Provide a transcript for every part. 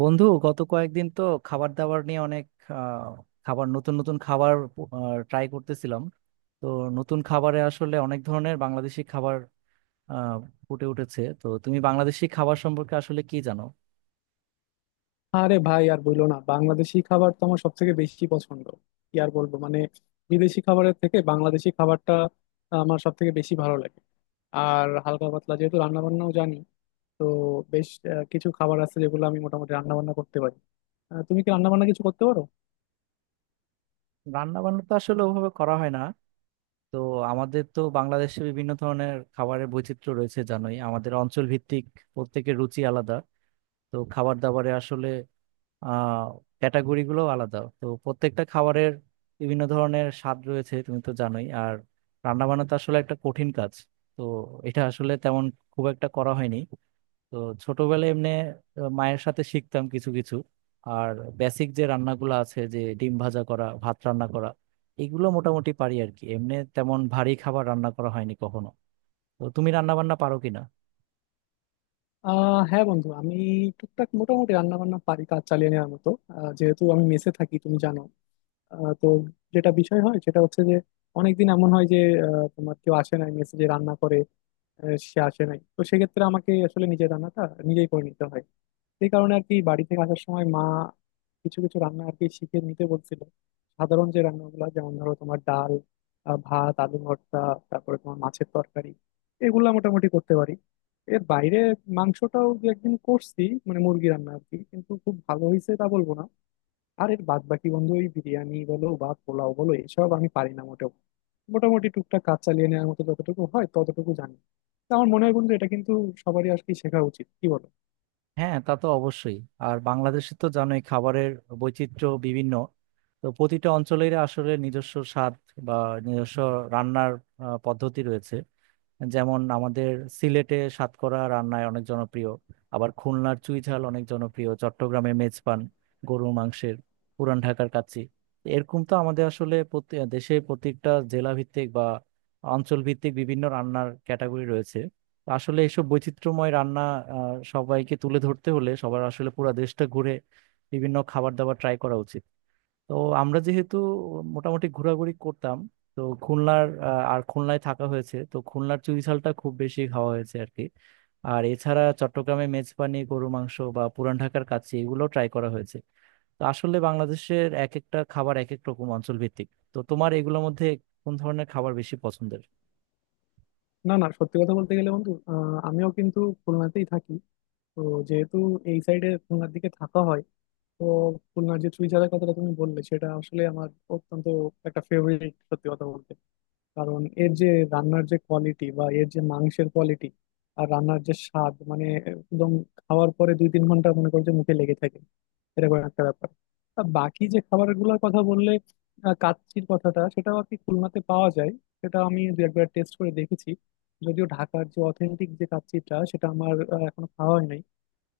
বন্ধু, গত কয়েকদিন তো খাবার দাবার নিয়ে অনেক আহ, খাবার, নতুন নতুন খাবার ট্রাই করতেছিলাম। তো নতুন খাবারে আসলে অনেক ধরনের বাংলাদেশি খাবার আহ, ফুটে উঠেছে। তো তুমি বাংলাদেশি খাবার সম্পর্কে আসলে কি জানো? আরে ভাই আর বইলো না, বাংলাদেশি খাবার তো আমার সব থেকে বেশি পছন্দ। কি আর বলবো, মানে বিদেশি খাবারের থেকে বাংলাদেশি খাবারটা আমার সব থেকে বেশি ভালো লাগে। আর হালকা পাতলা যেহেতু রান্না বান্নাও জানি, তো বেশ কিছু খাবার আছে যেগুলো আমি মোটামুটি রান্না বান্না করতে পারি। তুমি কি রান্না বান্না কিছু করতে পারো? রান্না বান্না তো আসলে ওভাবে করা হয় না। তো আমাদের তো বাংলাদেশে বিভিন্ন ধরনের খাবারের বৈচিত্র্য রয়েছে, জানোই, আমাদের অঞ্চল ভিত্তিক প্রত্যেকের রুচি আলাদা। তো খাবার দাবারে আসলে আহ ক্যাটাগরি গুলো আলাদা, তো প্রত্যেকটা খাবারের বিভিন্ন ধরনের স্বাদ রয়েছে, তুমি তো জানোই। আর রান্না বান্না তো আসলে একটা কঠিন কাজ, তো এটা আসলে তেমন খুব একটা করা হয়নি। তো ছোটবেলায় এমনি মায়ের সাথে শিখতাম কিছু কিছু। আর বেসিক যে রান্নাগুলো আছে, যে ডিম ভাজা করা, ভাত রান্না করা, এগুলো মোটামুটি পারি আর কি। এমনি তেমন ভারী খাবার রান্না করা হয়নি কখনো। তো তুমি রান্না বান্না পারো কিনা? হ্যাঁ বন্ধু, আমি টুকটাক মোটামুটি রান্না বান্না পারি, কাজ চালিয়ে নেওয়ার মতো। যেহেতু আমি মেসে থাকি তুমি জানো। তো যেটা বিষয় হয় সেটা হচ্ছে যে অনেকদিন এমন হয় যে তোমার কেউ আসে না মেসে, যে রান্না করে। সে আসে নাই, তো সেক্ষেত্রে আমাকে আসলে নিজের রান্নাটা নিজেই করে নিতে হয়। এই কারণে আর কি বাড়ি থেকে আসার সময় মা কিছু কিছু রান্না আর কি শিখে নিতে বলছিল। সাধারণ যে রান্নাগুলো, যেমন ধরো তোমার ডাল, ভাত, আলু ভর্তা, তারপরে তোমার মাছের তরকারি, এগুলা মোটামুটি করতে পারি। এর বাইরে মাংসটাও দু একদিন করছি, মানে মুরগি রান্না আর কি, কিন্তু খুব ভালো হয়েছে তা বলবো না। আর এর বাদ বাকি বন্ধু, ওই বিরিয়ানি বলো বা পোলাও বলো, এসব আমি পারি না মোটেও। মোটামুটি টুকটাক কাজ চালিয়ে নেওয়ার মতো যতটুকু হয় ততটুকু জানি। তো আমার মনে হয় বন্ধু, এটা কিন্তু সবারই আজকে শেখা উচিত, কি বলো? হ্যাঁ, তা তো অবশ্যই। আর বাংলাদেশে তো জানোই খাবারের বৈচিত্র্য বিভিন্ন। তো প্রতিটা অঞ্চলের আসলে নিজস্ব স্বাদ বা নিজস্ব রান্নার পদ্ধতি রয়েছে। যেমন আমাদের সিলেটে সাতকরা রান্নায় অনেক জনপ্রিয়, আবার খুলনার চুই ঝাল অনেক জনপ্রিয়, চট্টগ্রামে মেজপান গরুর মাংসের, পুরান ঢাকার কাচ্চি। এরকম তো আমাদের আসলে দেশের প্রত্যেকটা জেলা ভিত্তিক বা অঞ্চল ভিত্তিক বিভিন্ন রান্নার ক্যাটাগরি রয়েছে। আসলে এসব বৈচিত্র্যময় রান্না সবাইকে তুলে ধরতে হলে সবার আসলে পুরো দেশটা ঘুরে বিভিন্ন খাবার দাবার ট্রাই করা উচিত। তো আমরা যেহেতু মোটামুটি ঘোরাঘুরি করতাম, তো আর খুলনায় থাকা হয়েছে, তো খুলনার চুইঝালটা খুব বেশি খাওয়া হয়েছে আর কি। আর এছাড়া চট্টগ্রামে মেজবানি গরু মাংস বা পুরান ঢাকার কাচ্চি, এগুলো ট্রাই করা হয়েছে। তো আসলে বাংলাদেশের এক একটা খাবার এক এক রকম, অঞ্চল ভিত্তিক। তো তোমার এগুলোর মধ্যে কোন ধরনের খাবার বেশি পছন্দের? না না, সত্যি কথা বলতে গেলে বন্ধু, আমিও কিন্তু খুলনাতেই থাকি। তো যেহেতু এই সাইডে খুলনার দিকে থাকা হয়, তো খুলনার যে চুইঝালের কথাটা তুমি বললে সেটা আসলে আমার অত্যন্ত একটা ফেভারিট, সত্যি কথা বলতে। কারণ এর যে রান্নার যে কোয়ালিটি বা এর যে মাংসের কোয়ালিটি, আর রান্নার যে স্বাদ, মানে একদম খাওয়ার পরে দুই তিন ঘন্টা মনে করো যে মুখে লেগে থাকে, এরকম একটা ব্যাপার। আর বাকি যে খাবারগুলোর কথা বললে, কাচ্চির কথাটা, সেটাও আর কি খুলনাতে পাওয়া যায়। সেটা আমি দু একবার টেস্ট করে দেখেছি। যদিও ঢাকার যে অথেন্টিক যে কাচ্চিটা, সেটা আমার এখনো খাওয়া হয়নি।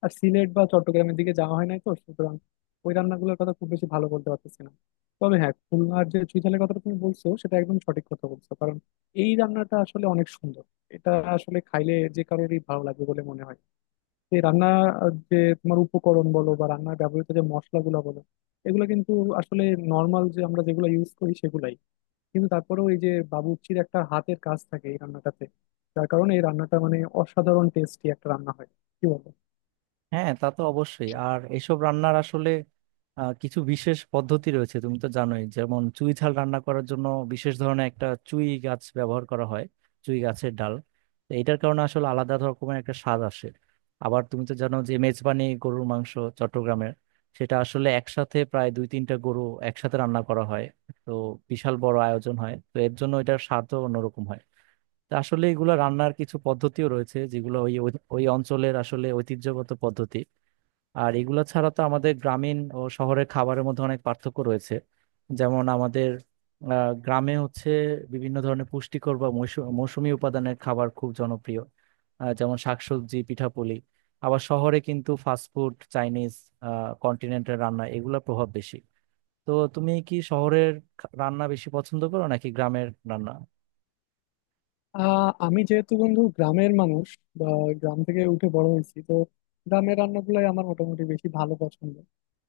আর সিলেট বা চট্টগ্রামের দিকে যাওয়া হয় নাই, তো সুতরাং ওই রান্নাগুলোর কথা খুব বেশি ভালো বলতে পারতেছি না। তবে হ্যাঁ, খুলনার যে চুইঝালের কথাটা তুমি বলছো সেটা একদম সঠিক কথা বলছো, কারণ এই রান্নাটা আসলে অনেক সুন্দর। এটা আসলে খাইলে যে কারোরই ভালো লাগবে বলে মনে হয়। এই রান্না, যে তোমার উপকরণ বলো বা রান্নার ব্যবহৃত যে মশলাগুলো বলো, এগুলো কিন্তু আসলে নর্মাল যে আমরা যেগুলো ইউজ করি সেগুলাই। কিন্তু তারপরেও এই যে বাবুর্চির একটা হাতের কাজ থাকে এই রান্নাটাতে, যার কারণে এই রান্নাটা মানে অসাধারণ টেস্টি একটা রান্না হয়। কি বলো? হ্যাঁ, তা তো অবশ্যই। আর এসব রান্নার আসলে কিছু বিশেষ পদ্ধতি রয়েছে, তুমি তো জানোই। যেমন চুই ঝাল রান্না করার জন্য বিশেষ ধরনের একটা চুই গাছ ব্যবহার করা হয়, চুই গাছের ডাল। তো এটার কারণে আসলে আলাদা রকমের একটা স্বাদ আসে। আবার তুমি তো জানো যে মেজবানি গরুর মাংস চট্টগ্রামের, সেটা আসলে একসাথে প্রায় দুই তিনটা গরু একসাথে রান্না করা হয়। তো বিশাল বড় আয়োজন হয় তো এর জন্য, এটার স্বাদও অন্যরকম হয়। তো আসলে এগুলো রান্নার কিছু পদ্ধতিও রয়েছে যেগুলো ওই ওই ওই অঞ্চলের আসলে ঐতিহ্যগত পদ্ধতি। আর এগুলো ছাড়া তো আমাদের গ্রামীণ ও শহরের খাবারের মধ্যে অনেক পার্থক্য রয়েছে। যেমন আমাদের গ্রামে হচ্ছে বিভিন্ন ধরনের পুষ্টিকর বা মৌসুমী উপাদানের খাবার খুব জনপ্রিয়, যেমন শাকসবজি, পিঠাপুলি। আবার শহরে কিন্তু ফাস্টফুড, চাইনিজ, কন্টিনেন্টাল রান্না, এগুলোর প্রভাব বেশি। তো তুমি কি শহরের রান্না বেশি পছন্দ করো নাকি গ্রামের রান্না? আমি যেহেতু বন্ধু গ্রামের মানুষ বা গ্রাম থেকে উঠে বড় হয়েছি, তো গ্রামের রান্নাগুলাই আমার মোটামুটি বেশি ভালো পছন্দ।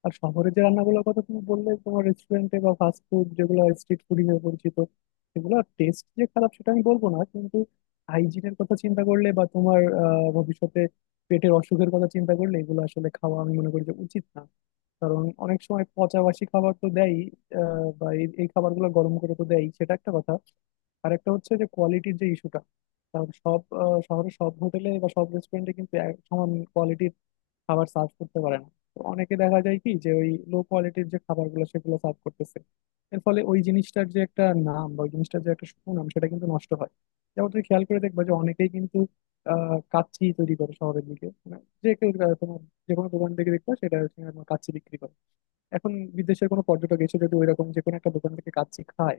আর শহরের যে রান্নাগুলোর কথা তুমি বললে, তোমার রেস্টুরেন্টে বা ফাস্ট ফুড যেগুলো স্ট্রিট ফুড হিসেবে পরিচিত, সেগুলো টেস্ট যে খারাপ সেটা আমি বলবো না, কিন্তু হাইজিনের কথা চিন্তা করলে বা তোমার ভবিষ্যতে পেটের অসুখের কথা চিন্তা করলে, এগুলো আসলে খাওয়া আমি মনে করি যে উচিত না। কারণ অনেক সময় পচাবাসি খাবার তো দেয়, বা এই এই খাবারগুলো গরম করে তো দেয়, সেটা একটা কথা। আরেকটা হচ্ছে যে কোয়ালিটির যে ইস্যুটা, কারণ সব শহরের সব হোটেলে বা সব রেস্টুরেন্টে কিন্তু এক সমান কোয়ালিটির খাবার সার্ভ করতে পারে না। তো অনেকে দেখা যায় কি, যে ওই লো কোয়ালিটির যে খাবারগুলো সেগুলো সার্ভ করতেছে। এর ফলে ওই জিনিসটার যে একটা নাম বা ওই জিনিসটার যে একটা সুনাম, সেটা কিন্তু নষ্ট হয়। যেমন তুমি খেয়াল করে দেখবা যে অনেকেই কিন্তু কাচ্চি তৈরি করে শহরের দিকে, মানে যে কেউ তোমার যে কোনো দোকান থেকে দেখবা সেটা হচ্ছে তোমার কাচ্চি বিক্রি করে। এখন বিদেশের কোনো পর্যটক এসে যদি ওইরকম যে কোনো একটা দোকান থেকে কাচ্চি খায়,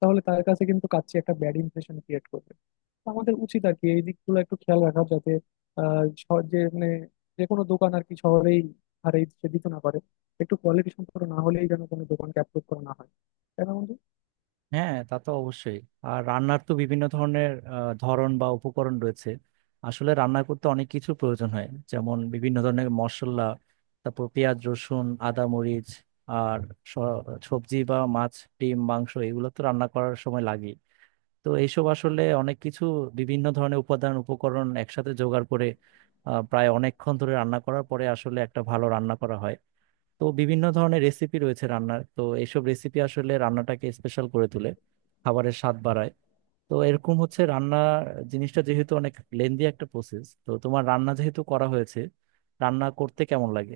তাহলে তার কাছে কিন্তু কাচ্চি একটা ব্যাড ইমপ্রেশন ক্রিয়েট করবে। তো আমাদের উচিত আর কি এই দিকগুলো একটু খেয়াল রাখা, যাতে আহ শহর- যে মানে যে কোনো দোকান আর কি শহরেই আর এই সে দিতে না পারে, একটু কোয়ালিটি সম্পর্ক না হলেই যেন কোনো দোকানকে অ্যাপ্রুভ করা না হয়। তাই না বন্ধু? হ্যাঁ, তা তো অবশ্যই। আর রান্নার তো বিভিন্ন ধরনের ধরন বা উপকরণ রয়েছে। আসলে রান্না করতে অনেক কিছু প্রয়োজন হয়, যেমন বিভিন্ন ধরনের মশলা, তারপর পেঁয়াজ, রসুন, আদা, মরিচ, আর স- সবজি বা মাছ, ডিম, মাংস, এগুলো তো রান্না করার সময় লাগে। তো এইসব আসলে অনেক কিছু, বিভিন্ন ধরনের উপাদান উপকরণ একসাথে জোগাড় করে প্রায় অনেকক্ষণ ধরে রান্না করার পরে আসলে একটা ভালো রান্না করা হয়। তো বিভিন্ন ধরনের রেসিপি রয়েছে রান্নার, তো এইসব রেসিপি আসলে রান্নাটাকে স্পেশাল করে তোলে, খাবারের স্বাদ বাড়ায়। তো এরকম হচ্ছে রান্না জিনিসটা, যেহেতু অনেক লেন্দি একটা প্রসেস, তো তোমার রান্না যেহেতু করা হয়েছে, রান্না করতে কেমন লাগে?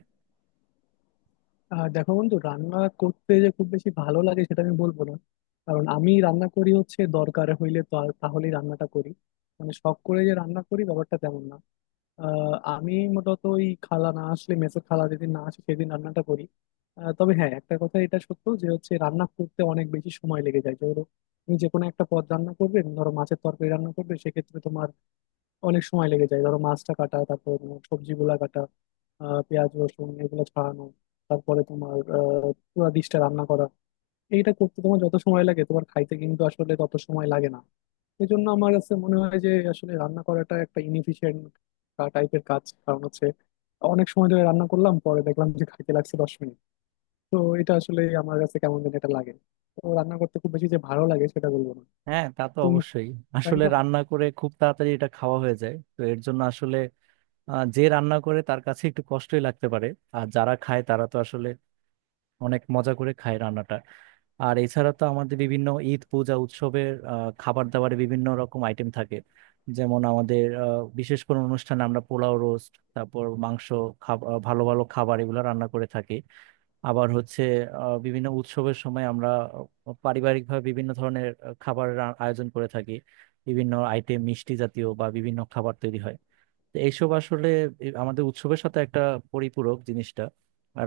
আর দেখো বন্ধু, রান্না করতে যে খুব বেশি ভালো লাগে সেটা আমি বলবো না। কারণ আমি রান্না করি হচ্ছে দরকার হইলে, তাহলেই রান্নাটা করি। মানে শখ করে যে রান্না করি ব্যাপারটা তেমন না। আমি মূলত ওই খালা না আসলে মেসের খালা যেদিন না আসে, সেদিন রান্নাটা করি। তবে হ্যাঁ, একটা কথা এটা সত্য যে হচ্ছে রান্না করতে অনেক বেশি সময় লেগে যায়। ধরো তুমি যে কোনো একটা পদ রান্না করবে, ধরো মাছের তরকারি রান্না করবে, সেক্ষেত্রে তোমার অনেক সময় লেগে যায়। ধরো মাছটা কাটা, তারপর সবজিগুলা কাটা, পেঁয়াজ রসুন এগুলো ছাড়ানো, তারপরে তোমার পুরো ডিশটা রান্না করা। এইটা করতে তোমার যত সময় লাগে তোমার খাইতে কিন্তু আসলে তত সময় লাগে না। এই জন্য আমার কাছে মনে হয় যে আসলে রান্না করাটা একটা ইনএফিশিয়েন্ট টাইপের কাজ, কারণ হচ্ছে অনেক সময় ধরে রান্না করলাম, পরে দেখলাম যে খাইতে লাগছে দশ মিনিট। তো এটা আসলে আমার কাছে কেমন যেন এটা লাগে। তো রান্না করতে খুব বেশি যে ভালো লাগে সেটা বলবো না। হ্যাঁ, তা তো তুমি। অবশ্যই। তাই আসলে না? রান্না করে খুব তাড়াতাড়ি এটা খাওয়া হয়ে যায়, তো এর জন্য আসলে যে রান্না করে তার কাছে একটু কষ্টই লাগতে পারে। আর যারা খায় তারা তো আসলে অনেক মজা করে খায় রান্নাটা। আর এছাড়া তো আমাদের বিভিন্ন ঈদ, পূজা, উৎসবের খাবার দাবারে বিভিন্ন রকম আইটেম থাকে। যেমন আমাদের বিশেষ কোনো অনুষ্ঠানে আমরা পোলাও, রোস্ট, তারপর মাংস, ভালো ভালো খাবার, এগুলো রান্না করে থাকি। আবার হচ্ছে বিভিন্ন উৎসবের সময় আমরা পারিবারিকভাবে বিভিন্ন ধরনের খাবারের আয়োজন করে থাকি, বিভিন্ন আইটেম, মিষ্টি জাতীয় বা বিভিন্ন খাবার তৈরি হয়। তো এইসব আসলে আমাদের উৎসবের সাথে একটা পরিপূরক জিনিসটা,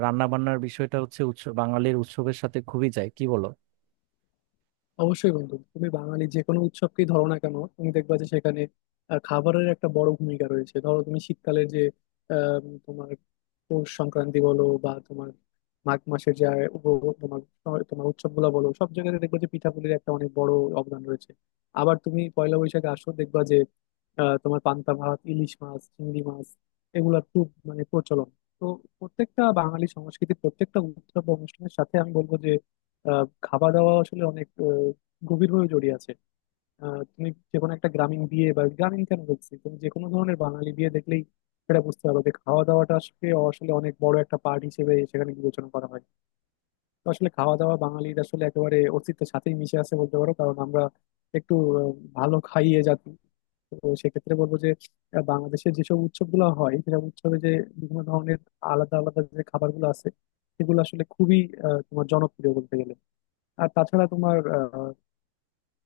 রান্না বান্নার বিষয়টা হচ্ছে, উৎসব, বাঙালির উৎসবের সাথে খুবই যায়, কি বলো? অবশ্যই বন্ধু, তুমি বাঙালি যে কোনো উৎসবকেই ধরো না কেন, তুমি দেখবা যে সেখানে খাবারের একটা বড় ভূমিকা রয়েছে। ধরো তুমি শীতকালের যে তোমার পৌষ সংক্রান্তি বলো, বা তোমার মাঘ মাসের যে তোমার তোমার উৎসবগুলো বলো, সব জায়গাতে দেখবা যে পিঠাপুলির একটা অনেক বড় অবদান রয়েছে। আবার তুমি পয়লা বৈশাখে আসো, দেখবা যে তোমার পান্তা ভাত, ইলিশ মাছ, চিংড়ি মাছ, এগুলা খুব মানে প্রচলন। তো প্রত্যেকটা বাঙালি সংস্কৃতির প্রত্যেকটা উৎসব বা অনুষ্ঠানের সাথে আমি বলবো যে খাওয়া দাওয়া আসলে অনেক গভীরভাবে জড়িয়ে আছে। তুমি যে কোনো একটা গ্রামীণ বিয়ে, বা গ্রামীণ কেন বলছি, তুমি যে কোনো ধরনের বাঙালি বিয়ে দেখলেই সেটা বুঝতে পারবে যে খাওয়া দাওয়াটা আসলে আসলে অনেক বড় একটা পার্ট হিসেবে সেখানে বিবেচনা করা হয়। তো আসলে খাওয়া দাওয়া বাঙালির আসলে একেবারে অস্তিত্বের সাথেই মিশে আছে বলতে পারো, কারণ আমরা একটু আহ, ভালো খাইয়ে জাতি। তো সেক্ষেত্রে বলবো যে বাংলাদেশে যেসব উৎসবগুলো হয়, সেসব উৎসবে যে বিভিন্ন ধরনের আলাদা আলাদা যে খাবারগুলো আছে, সেগুলো আসলে খুবই তোমার জনপ্রিয় বলতে গেলে। আর তাছাড়া তোমার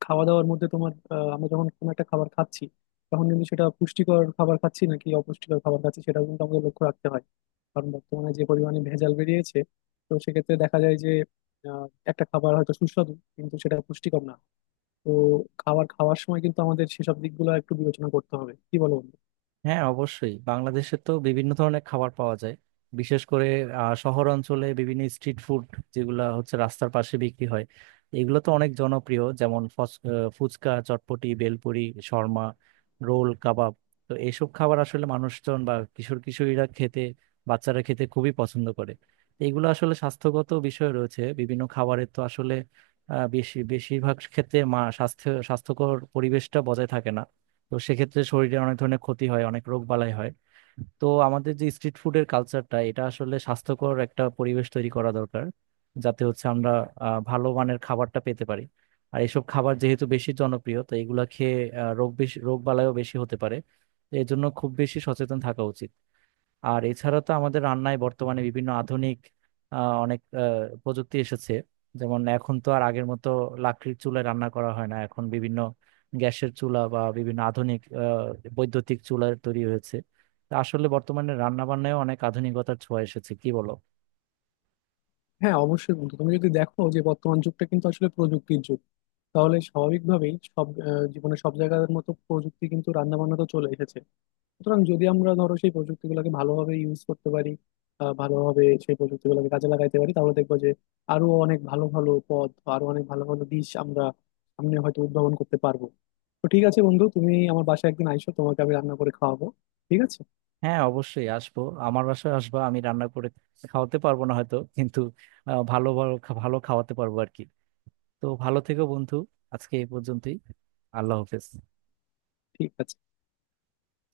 খাওয়া দাওয়ার মধ্যে তোমার, আমরা যখন কোনো একটা খাবার খাচ্ছি, তখন কিন্তু সেটা পুষ্টিকর খাবার খাচ্ছি নাকি অপুষ্টিকর খাবার খাচ্ছি সেটাও কিন্তু আমাদের লক্ষ্য রাখতে হয়। কারণ বর্তমানে যে পরিমাণে ভেজাল বেরিয়েছে, তো সেক্ষেত্রে দেখা যায় যে আহ, একটা খাবার হয়তো সুস্বাদু কিন্তু সেটা পুষ্টিকর না। তো খাবার খাওয়ার সময় কিন্তু আমাদের সেসব দিকগুলো একটু বিবেচনা করতে হবে, কি বলো বন্ধু? হ্যাঁ, অবশ্যই। বাংলাদেশে তো বিভিন্ন ধরনের খাবার পাওয়া যায়, বিশেষ করে শহর অঞ্চলে বিভিন্ন স্ট্রিট ফুড, যেগুলো হচ্ছে রাস্তার পাশে বিক্রি হয়, এগুলো তো অনেক জনপ্রিয়। যেমন ফুচকা, চটপটি, বেলপুরি, শর্মা, রোল, কাবাব। তো এইসব খাবার আসলে মানুষজন বা কিশোর কিশোরীরা খেতে, বাচ্চারা খেতে খুবই পছন্দ করে। এগুলো আসলে স্বাস্থ্যগত বিষয় রয়েছে বিভিন্ন খাবারের, তো আসলে বেশিরভাগ ক্ষেত্রে মা স্বাস্থ্য স্বাস্থ্যকর পরিবেশটা বজায় থাকে না। তো সেক্ষেত্রে শরীরে অনেক ধরনের ক্ষতি হয়, অনেক রোগ বালাই হয়। তো আমাদের যে স্ট্রিট ফুডের কালচারটা, এটা আসলে স্বাস্থ্যকর একটা পরিবেশ তৈরি করা দরকার, যাতে হচ্ছে আমরা ভালো মানের খাবারটা পেতে পারি। আর এইসব খাবার যেহেতু বেশি জনপ্রিয়, তো এগুলা খেয়ে রোগ বালাইও বেশি হতে পারে। তো এই জন্য খুব বেশি সচেতন থাকা উচিত। আর এছাড়া তো আমাদের রান্নায় বর্তমানে বিভিন্ন আধুনিক আহ, অনেক আহ, প্রযুক্তি এসেছে। যেমন এখন তো আর আগের মতো লাকড়ির চুলায় রান্না করা হয় না, এখন বিভিন্ন গ্যাসের চুলা বা বিভিন্ন আধুনিক বৈদ্যুতিক চুলা তৈরি হয়েছে। তা আসলে বর্তমানে রান্না বান্নায় অনেক আধুনিকতার ছোঁয়া এসেছে, কি বলো? হ্যাঁ অবশ্যই বন্ধু, তুমি যদি দেখো যে বর্তমান যুগটা কিন্তু আসলে প্রযুক্তির যুগ, তাহলে স্বাভাবিকভাবেই সব জীবনে সব জায়গার মতো প্রযুক্তি কিন্তু রান্না বান্নাতেও চলে এসেছে। সুতরাং যদি আমরা ধরো সেই প্রযুক্তিগুলোকে ভালোভাবে ইউজ করতে পারি, ভালোভাবে সেই প্রযুক্তিগুলোকে কাজে লাগাইতে পারি, তাহলে দেখবো যে আরো অনেক ভালো ভালো পথ বা আরো অনেক ভালো ভালো দিশ আমরা সামনে হয়তো উদ্ভাবন করতে পারবো। তো ঠিক আছে বন্ধু, তুমি আমার বাসায় একদিন আইসো, তোমাকে আমি রান্না করে খাওয়াবো। ঠিক আছে? হ্যাঁ, অবশ্যই আসবো। আমার বাসায় আসবা, আমি রান্না করে খাওয়াতে পারবো না হয়তো, কিন্তু ভালো ভালো ভালো খাওয়াতে পারবো আর কি। তো ভালো থেকো, বন্ধু। আজকে এই পর্যন্তই। আল্লাহ হাফেজ। ঠিক আছে।